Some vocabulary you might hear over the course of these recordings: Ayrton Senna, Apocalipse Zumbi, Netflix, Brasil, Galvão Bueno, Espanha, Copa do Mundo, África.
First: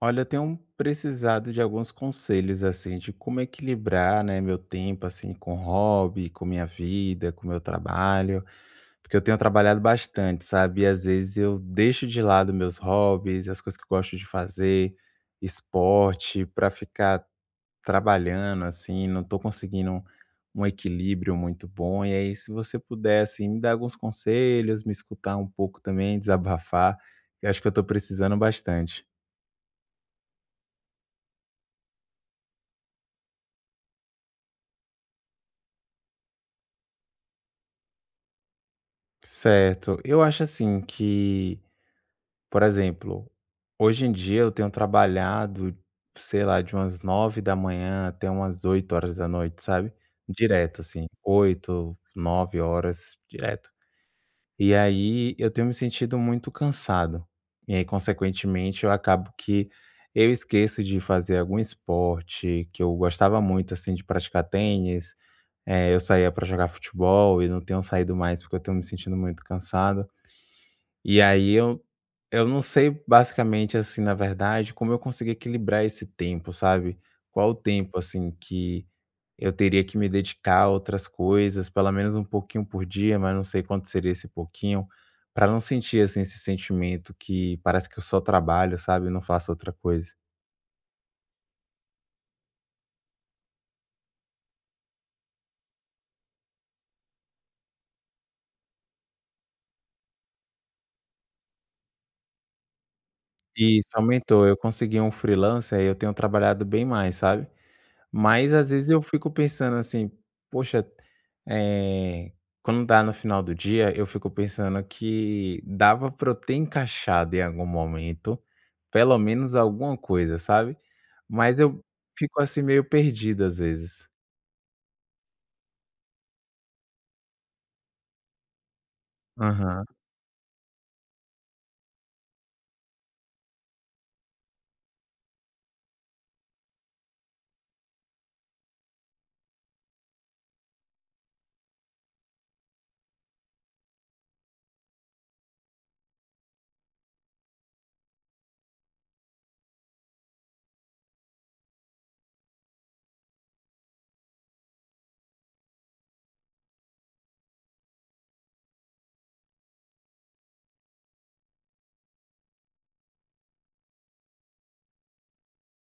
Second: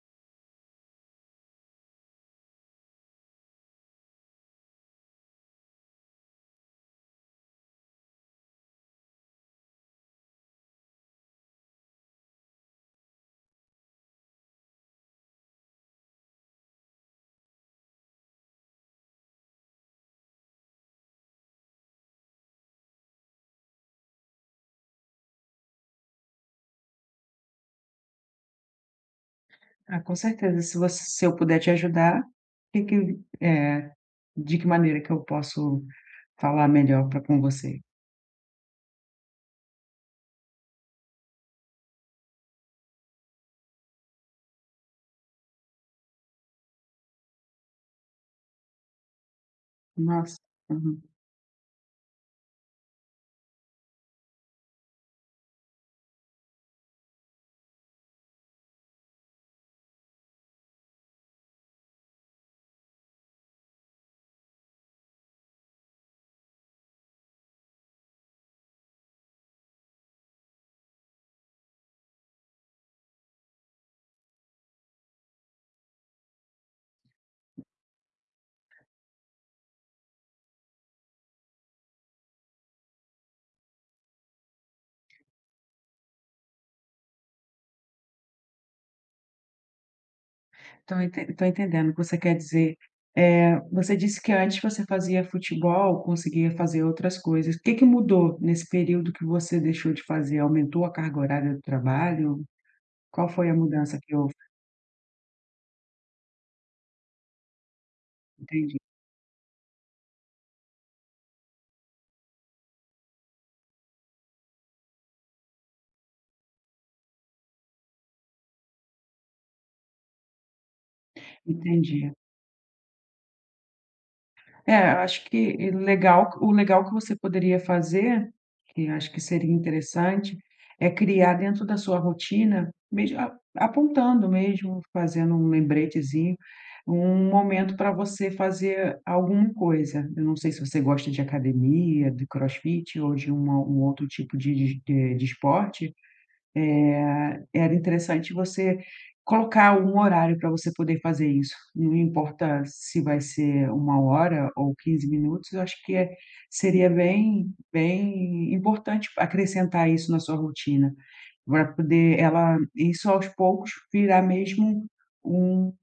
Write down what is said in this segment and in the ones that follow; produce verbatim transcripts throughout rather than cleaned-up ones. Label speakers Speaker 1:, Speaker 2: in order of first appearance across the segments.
Speaker 1: Olha, eu tenho precisado de alguns conselhos, assim, de como equilibrar, né, meu tempo, assim, com hobby, com minha vida, com meu trabalho, porque eu tenho trabalhado bastante, sabe? E às vezes eu deixo de lado meus hobbies, as coisas que eu gosto de fazer, esporte, para ficar trabalhando, assim, não tô conseguindo um equilíbrio muito bom. E aí, se você puder, assim, me dar alguns conselhos, me escutar um pouco também, desabafar, eu acho que eu tô precisando bastante.
Speaker 2: Ah, com certeza. Se você se eu puder te ajudar, que que eh, de que maneira que eu posso falar melhor para com você?
Speaker 1: Certo. Eu acho assim que, por exemplo, hoje em dia eu tenho trabalhado, sei lá, de umas nove da manhã até umas oito horas da noite, sabe?
Speaker 2: Nossa,
Speaker 1: Direto,
Speaker 2: uhum.
Speaker 1: assim, oito nove horas direto. E aí eu tenho me sentido muito cansado. E aí, consequentemente, eu acabo que eu esqueço de fazer algum esporte que eu gostava muito, assim, de praticar tênis. Eh, eu saía para jogar futebol e não tenho saído mais porque eu tenho me sentindo muito cansado. E aí eu eu não sei basicamente, assim, na verdade, como eu consegui equilibrar esse tempo, sabe. Qual o tempo, assim, que eu teria que me dedicar a outras coisas, pelo menos um pouquinho por dia, mas não sei quanto seria esse pouquinho, para não sentir, assim, esse sentimento que parece que eu só trabalho, sabe, não faço outra coisa.
Speaker 2: Estou entendendo o que você quer dizer. Eh, você disse que antes você fazia futebol, conseguia fazer outras coisas. O que que mudou nesse período que você deixou de fazer? Aumentou a carga horária do trabalho? Qual foi a
Speaker 1: E isso,
Speaker 2: mudança que houve?
Speaker 1: aumentou. Eu consegui um freelancer, aí eu tenho trabalhado bem mais, sabe. Mas às
Speaker 2: Entendi,
Speaker 1: vezes eu fico pensando assim: "Poxa", eh, quando dá no final do dia, eu fico pensando que dava para eu ter encaixado em algum momento, pelo menos alguma coisa, sabe. Mas eu
Speaker 2: entendi.
Speaker 1: fico assim meio perdido às vezes.
Speaker 2: É, eu acho que legal o legal que você poderia fazer, que eu acho que seria
Speaker 1: Aham,
Speaker 2: interessante, é criar dentro da sua rotina, mesmo a apontando mesmo, fazendo um lembretezinho, um momento para você fazer alguma coisa. Eu não sei se você gosta de academia, de crossfit ou de uma um outro tipo de de de esporte, eh, era interessante você colocar um horário para você poder fazer isso. Não importa se vai ser uma hora ou quinze minutos, eu acho que é seria bem bem importante acrescentar isso na sua rotina, para poder ela isso aos poucos virar mesmo um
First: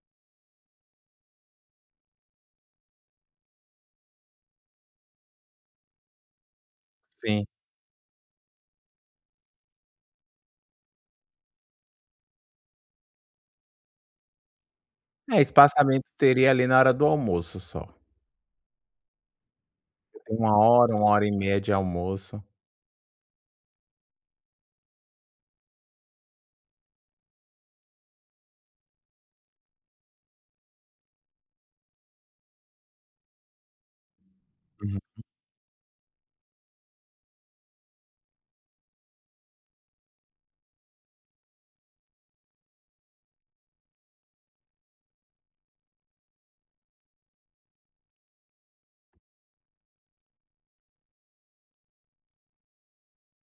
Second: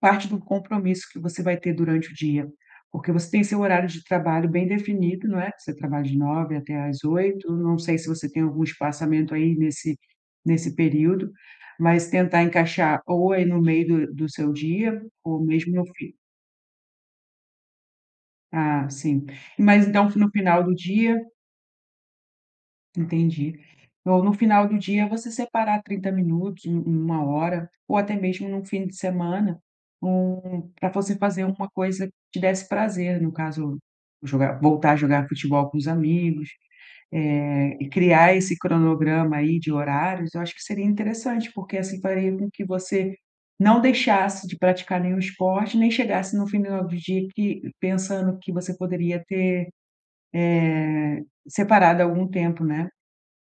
Speaker 2: parte do compromisso que você vai ter durante o dia, porque você tem seu horário de trabalho bem definido, não é, você trabalha de nove até às
Speaker 1: sim.
Speaker 2: oito. Não sei se você tem algum espaçamento aí nesse nesse período, mas tentar encaixar ou aí no meio do do seu dia
Speaker 1: É,
Speaker 2: ou mesmo no
Speaker 1: espaçamento
Speaker 2: fim.
Speaker 1: teria ali na hora do almoço só.
Speaker 2: Ah, sim. Mas então no
Speaker 1: Uma
Speaker 2: final do
Speaker 1: hora, uma
Speaker 2: dia.
Speaker 1: hora e meia de almoço.
Speaker 2: Entendi. Ou no final do dia você separar trinta minutos, um uma hora, ou até mesmo num fim de semana, um pra você fazer uma coisa que te desse prazer, no caso, jogar voltar a
Speaker 1: Uhum.
Speaker 2: jogar futebol com os amigos, eh, e criar esse cronograma aí de horários, eu acho que seria interessante, porque assim faria com que você não deixasse de praticar nenhum esporte, nem chegasse no final do dia que pensando que você poderia ter, eh, separado algum tempo, né?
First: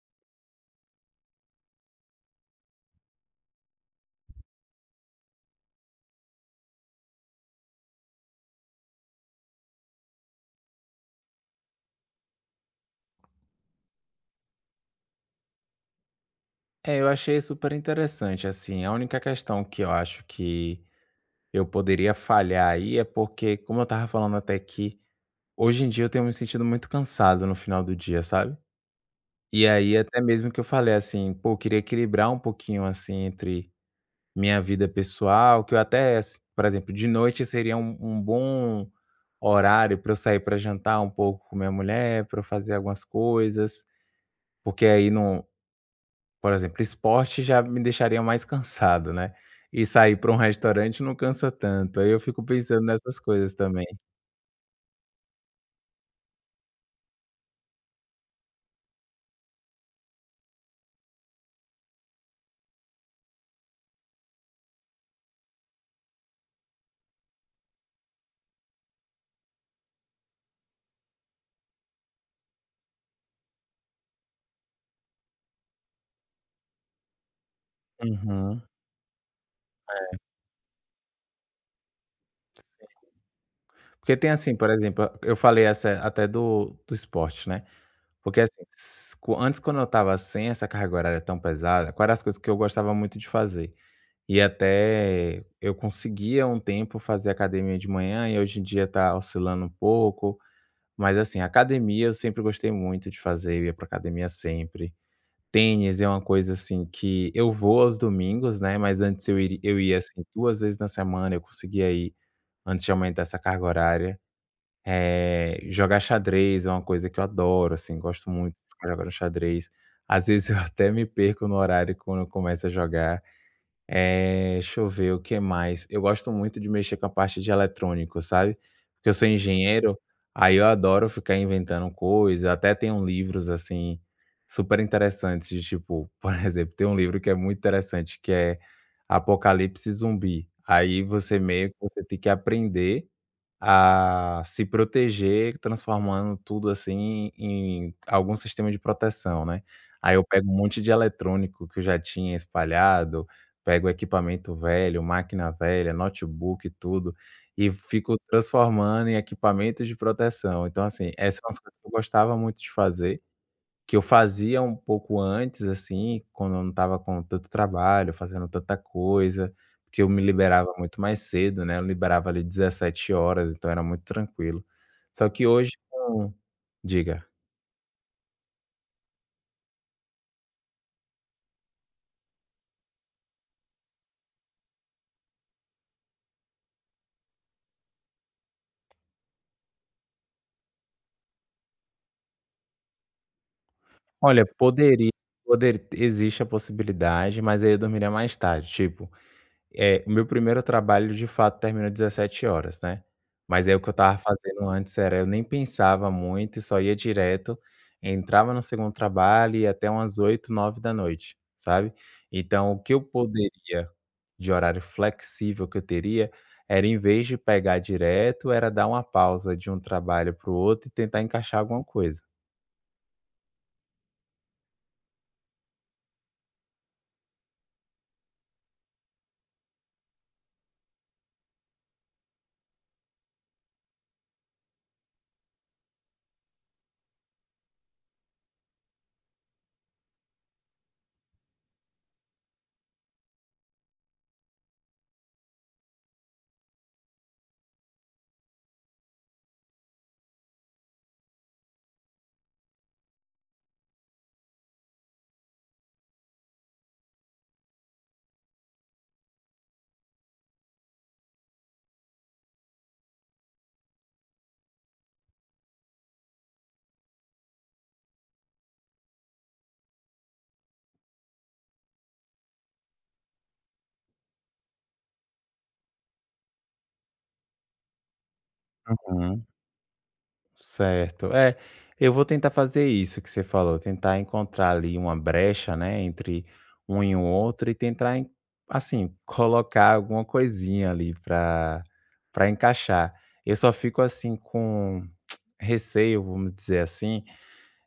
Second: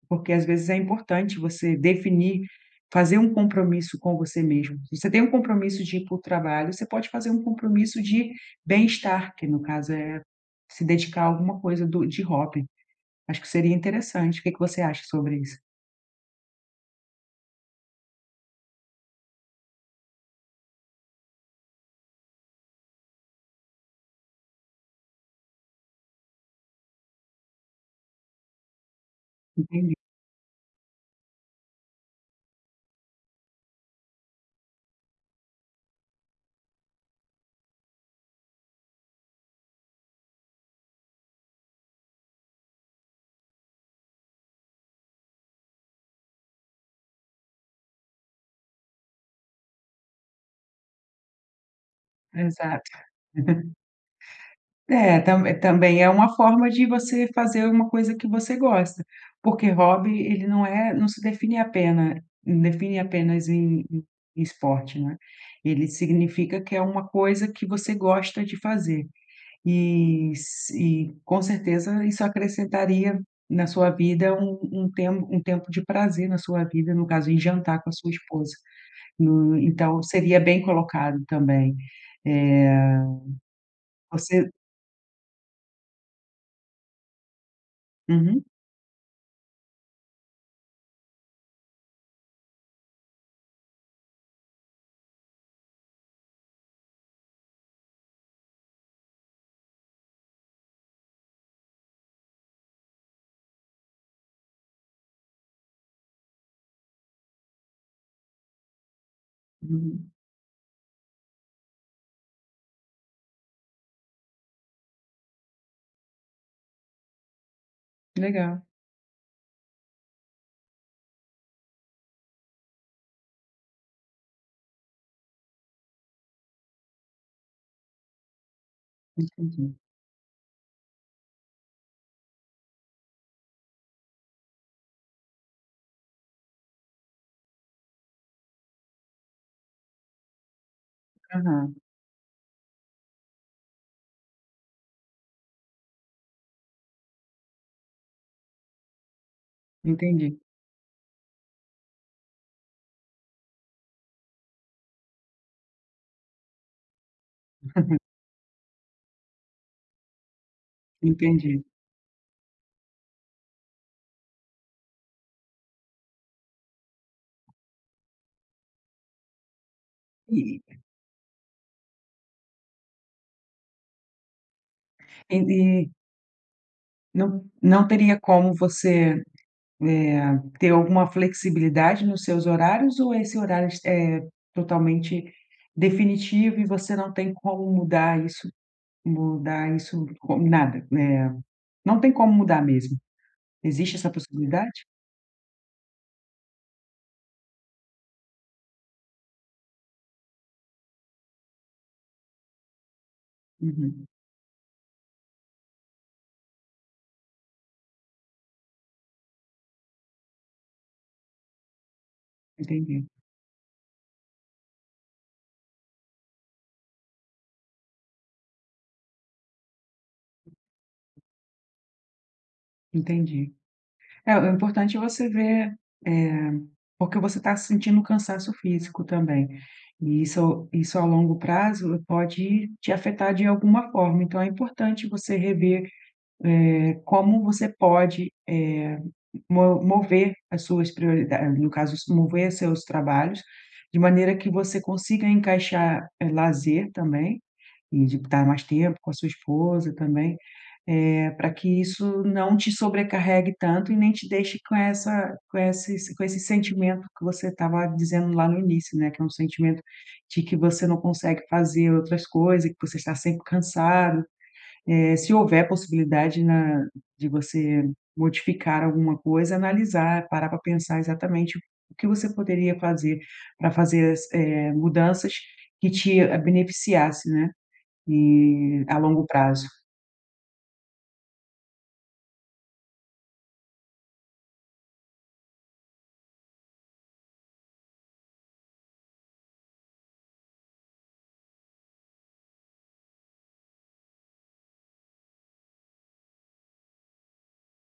Speaker 2: Porque às vezes é importante você definir, fazer um compromisso com você mesmo. Se você tem um compromisso de ir para o trabalho, você pode fazer um compromisso de bem-estar, que no caso é se dedicar a alguma coisa do de hobby. Acho que seria interessante. O que que você acha sobre isso?
Speaker 1: É, eu achei super interessante, assim, a única questão que eu acho que eu poderia falhar aí, é porque, como eu tava falando até aqui, hoje em dia eu tenho me sentido muito cansado no final do dia, sabe? E
Speaker 2: Entendi.
Speaker 1: aí até mesmo que eu falei assim, pô, eu queria equilibrar um pouquinho assim entre minha vida pessoal, que eu até, s- por exemplo, de noite seria um, um bom horário para eu sair para jantar um pouco com minha mulher, para eu fazer algumas coisas, porque aí não, por exemplo, esporte já me deixaria mais cansado, né? E sair para um restaurante não cansa tanto. Aí eu fico pensando
Speaker 2: Exato.
Speaker 1: nessas coisas também.
Speaker 2: É, tam também é uma forma de você fazer uma coisa que você gosta, porque hobby ele não é não se define apena define apenas em em esporte, né, ele significa que é uma coisa que você gosta de fazer, e s e com certeza isso acrescentaria na sua vida um um tempo um tempo de prazer na sua vida, no caso em jantar com a sua esposa,
Speaker 1: Uhum.
Speaker 2: no então seria bem colocado também. Eh,
Speaker 1: Porque tem
Speaker 2: você
Speaker 1: assim, por exemplo, eu falei essa até do do esporte, né, porque
Speaker 2: uhum,
Speaker 1: assim, s co antes quando eu estava sem essa carga horária tão pesada, qual era as coisas que eu gostava muito de fazer. E até eu conseguia um tempo fazer academia de manhã e hoje em dia tá oscilando um pouco, mas assim, academia eu sempre gostei muito de fazer, eu ia pra academia sempre. Tênis é uma coisa assim que eu vou aos domingos, né, mas antes eu iri eu ia
Speaker 2: uhum.
Speaker 1: assim duas vezes na semana, eu conseguia ir. Antes de aumentar essa carga horária. Eh, jogar xadrez é uma coisa que eu adoro, assim, gosto muito
Speaker 2: Legal,
Speaker 1: de ficar jogando xadrez. Às vezes eu até me perco no horário quando eu começo a jogar. Eh, deixa eu ver o que mais. Eu gosto muito de mexer com a parte de eletrônico, sabe? Porque eu sou
Speaker 2: entendi.
Speaker 1: engenheiro, aí eu adoro ficar inventando coisas. Até tenho livros, assim, super interessantes. De, tipo, por exemplo, tem um livro que é muito interessante, que é Apocalipse Zumbi. Aí você meio
Speaker 2: Aham,
Speaker 1: que você tem que aprender a se proteger, transformando tudo, assim, em algum sistema de proteção, né. Aí eu
Speaker 2: entendi,
Speaker 1: pego um monte de eletrônico que eu já tinha espalhado, pego equipamento velho, máquina velha, notebook e tudo, e fico transformando em equipamento de proteção. Então, assim, essa é umas
Speaker 2: entendi.
Speaker 1: coisas que eu gostava muito de fazer, que eu fazia um pouco antes, assim, quando eu não estava com tanto trabalho, fazendo tanta coisa, porque eu me liberava
Speaker 2: E
Speaker 1: muito mais cedo, né, eu liberava ali dezessete horas, então era muito tranquilo. Só
Speaker 2: e
Speaker 1: que hoje
Speaker 2: e
Speaker 1: com... Diga.
Speaker 2: não não teria como você, eh, ter alguma flexibilidade nos seus horários ou esse horário é totalmente definitivo e você não tem como mudar isso mudar isso com nada, eh, não tem como mudar mesmo? Existe essa
Speaker 1: Olha,
Speaker 2: possibilidade?
Speaker 1: poderia poder existe a possibilidade, mas aí eu dormiria mais tarde, tipo, é, o meu primeiro trabalho de fato termina dezessete horas, né. Mas aí o que eu
Speaker 2: Uhum,
Speaker 1: tava fazendo antes era eu nem pensava muito e só ia direto, entrava no segundo trabalho e ia até umas oito, nove da noite, sabe. Então o que eu
Speaker 2: entendi,
Speaker 1: poderia de horário flexível que eu teria, era em vez de pegar direto, era dar uma pausa de um trabalho para o outro e tentar encaixar alguma coisa.
Speaker 2: entendi. É, o importante é você ver, eh, porque você está sentindo cansaço físico também. E isso isso a longo prazo pode te afetar de alguma forma, então é importante você rever, eh, como você pode, eh, mo mover as suas prioridades, no caso, mover seus trabalhos, de maneira que você consiga encaixar, eh, lazer também, e de estar mais tempo com a sua esposa também. É, para que isso não te sobrecarregue tanto e nem te deixe com essa com esse com esse sentimento que você estava dizendo lá no início, né, que é um sentimento de que você não consegue fazer outras coisas, que você está sempre cansado. Eh, se houver possibilidade na de você modificar alguma coisa, analisar, parar para pensar exatamente o que você poderia fazer para fazer as, eh, mudanças que te eh, beneficiasse, né, e a longo prazo.
Speaker 1: Certo. É, eu vou tentar fazer isso que você falou, tentar encontrar ali uma brecha, né, entre um e o outro e tentar, en- assim, colocar alguma coisinha ali para para encaixar. Eu só fico assim com receio, vamos dizer assim,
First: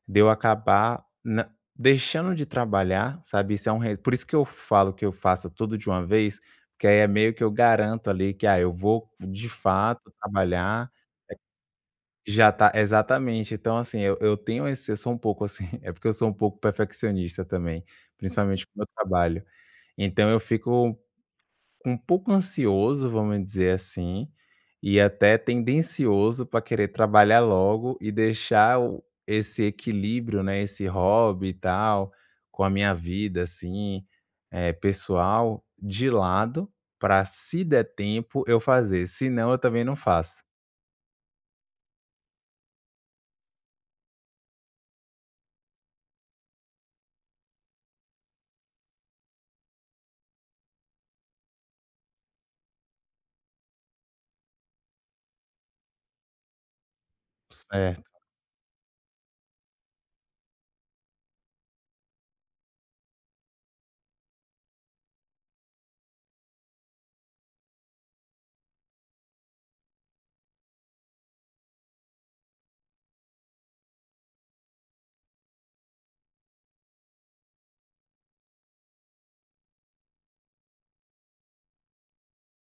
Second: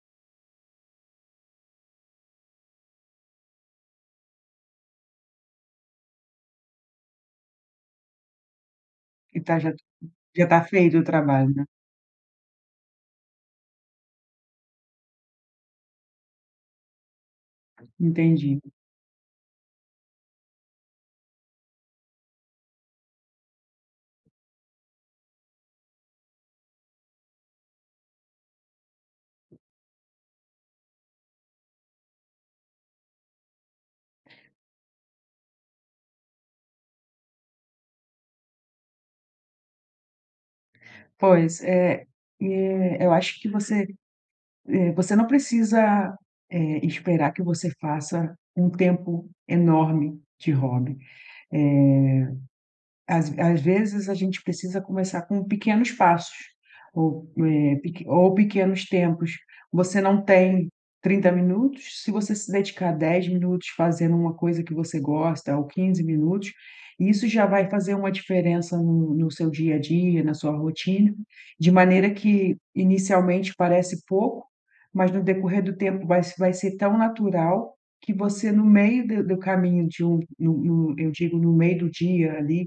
Speaker 1: de eu acabar na- deixando de trabalhar, sabe? Isso é um re... Por isso que eu falo que eu faço tudo de uma vez, porque aí é meio que eu garanto ali que ah, eu vou
Speaker 2: E
Speaker 1: de
Speaker 2: está já
Speaker 1: fato
Speaker 2: já está
Speaker 1: trabalhar,
Speaker 2: feito o trabalho, né.
Speaker 1: já tá, exatamente. Então, assim, eu eu tenho esse, eu sou um pouco assim, é porque eu sou um pouco perfeccionista também. Hum.
Speaker 2: Entendi.
Speaker 1: Principalmente com o meu trabalho. Então eu fico um pouco ansioso, vamos dizer assim, e até tendencioso para querer trabalhar logo e deixar o esse equilíbrio, né, esse hobby e tal, com a minha vida, assim, eh, pessoal, de lado, para se der tempo eu fazer, senão eu também não faço.
Speaker 2: Pois, eh, eh, eu acho que você, eh, você não precisa, eh, esperar que você faça um tempo enorme de hobby. Eh Às às vezes, a gente precisa começar com pequenos passos ou, eh, peque
Speaker 1: Certo,
Speaker 2: ou pequenos tempos. Você não tem trinta minutos, se você se dedicar dez minutos fazendo uma coisa que você gosta ou quinze minutos, isso já vai fazer uma diferença no no seu dia a dia, na sua rotina, de maneira que inicialmente parece pouco, mas no decorrer do tempo vai vai ser tão natural que você, no meio do do caminho de um no no eu digo, no meio do dia ali,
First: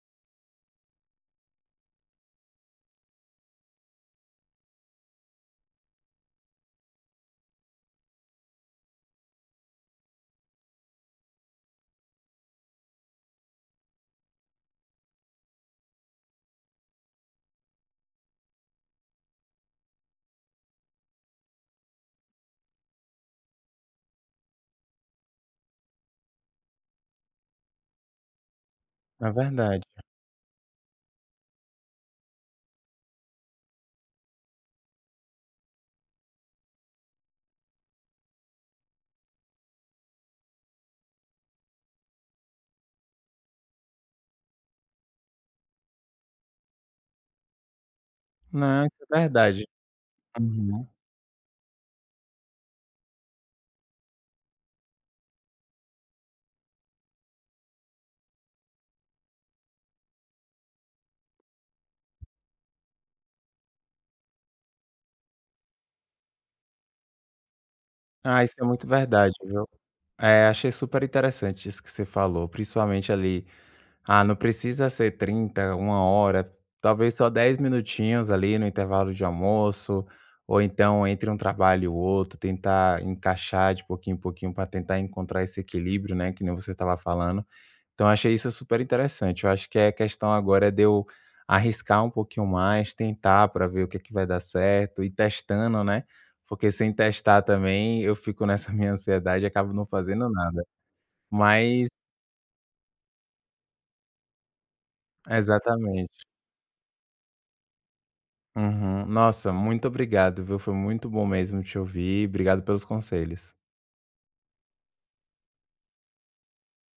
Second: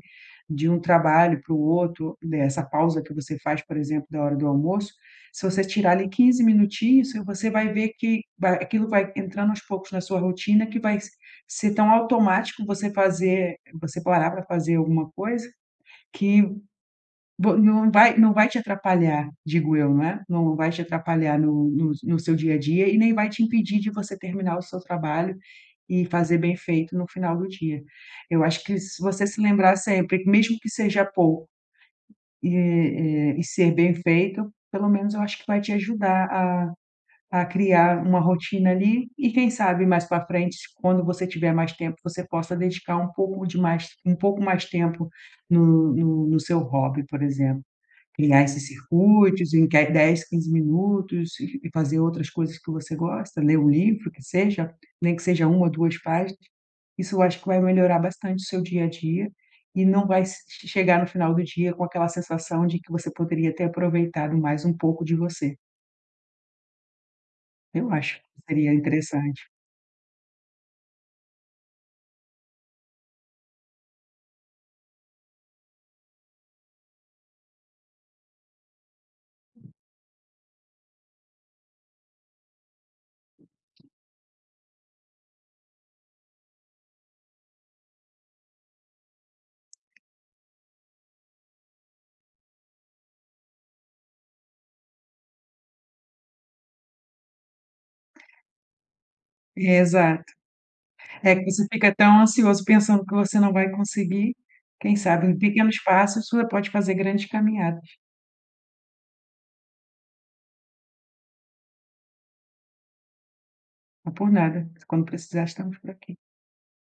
Speaker 2: de um trabalho para o outro, dessa pausa que você faz, por exemplo, da hora do almoço, se você tirar ali quinze minutinhos, você vai ver que vai aquilo vai entrando aos poucos na sua rotina, que vai ser tão automático você fazer você parar para fazer alguma coisa, que Vo não vai não vai te atrapalhar, digo eu, né, não vai te atrapalhar no no no seu dia a dia e nem vai te impedir de você terminar o seu trabalho e fazer bem feito no final do dia. Eu acho que se você
Speaker 1: é
Speaker 2: se lembrar
Speaker 1: verdade.
Speaker 2: sempre, mesmo que seja pouco, e, eh, e ser bem feito, pelo menos eu acho que vai te ajudar a a criar uma rotina ali e quem sabe mais para frente, se- quando você tiver mais tempo, você possa dedicar um pouco de mais um pouco mais tempo no no no seu hobby, por exemplo criar esses
Speaker 1: Não, isso é
Speaker 2: circuitos
Speaker 1: verdade.
Speaker 2: em que dez, quinze
Speaker 1: Uhum.
Speaker 2: minutos e e fazer outras coisas que você gosta, ler um livro que seja, nem que seja uma ou duas páginas, isso eu acho que vai melhorar bastante o seu dia a dia e não vai se che chegar no final do dia com aquela sensação de que você poderia ter aproveitado mais um pouco de você. Eu acho que
Speaker 1: Ah, isso é
Speaker 2: seria
Speaker 1: muito verdade,
Speaker 2: interessante.
Speaker 1: viu. Eh, achei super interessante isso que você falou, principalmente ali, ah, não precisa ser trinta, uma hora, talvez só dez minutinhos ali no intervalo de almoço, ou então entre um trabalho e o outro, tentar encaixar de pouquinho em pouquinho para tentar encontrar esse equilíbrio, né, que nem você estava falando. Então eu achei isso super interessante. Eu acho que a questão agora é de eu arriscar um pouquinho mais, tentar para ver o que é que vai dar certo, ir testando, né, porque sem testar também eu fico nessa minha ansiedade e acabo não
Speaker 2: Exato.
Speaker 1: fazendo nada.
Speaker 2: É que você
Speaker 1: Mas
Speaker 2: fica tão ansioso pensando que você não vai conseguir, quem sabe em pequenos
Speaker 1: exatamente.
Speaker 2: passos você pode fazer grandes caminhadas.
Speaker 1: Uhum. Nossa, muito obrigado, viu, foi muito bom mesmo te ouvir, obrigado pelos conselhos.
Speaker 2: Não por nada, quando precisar estamos por aqui.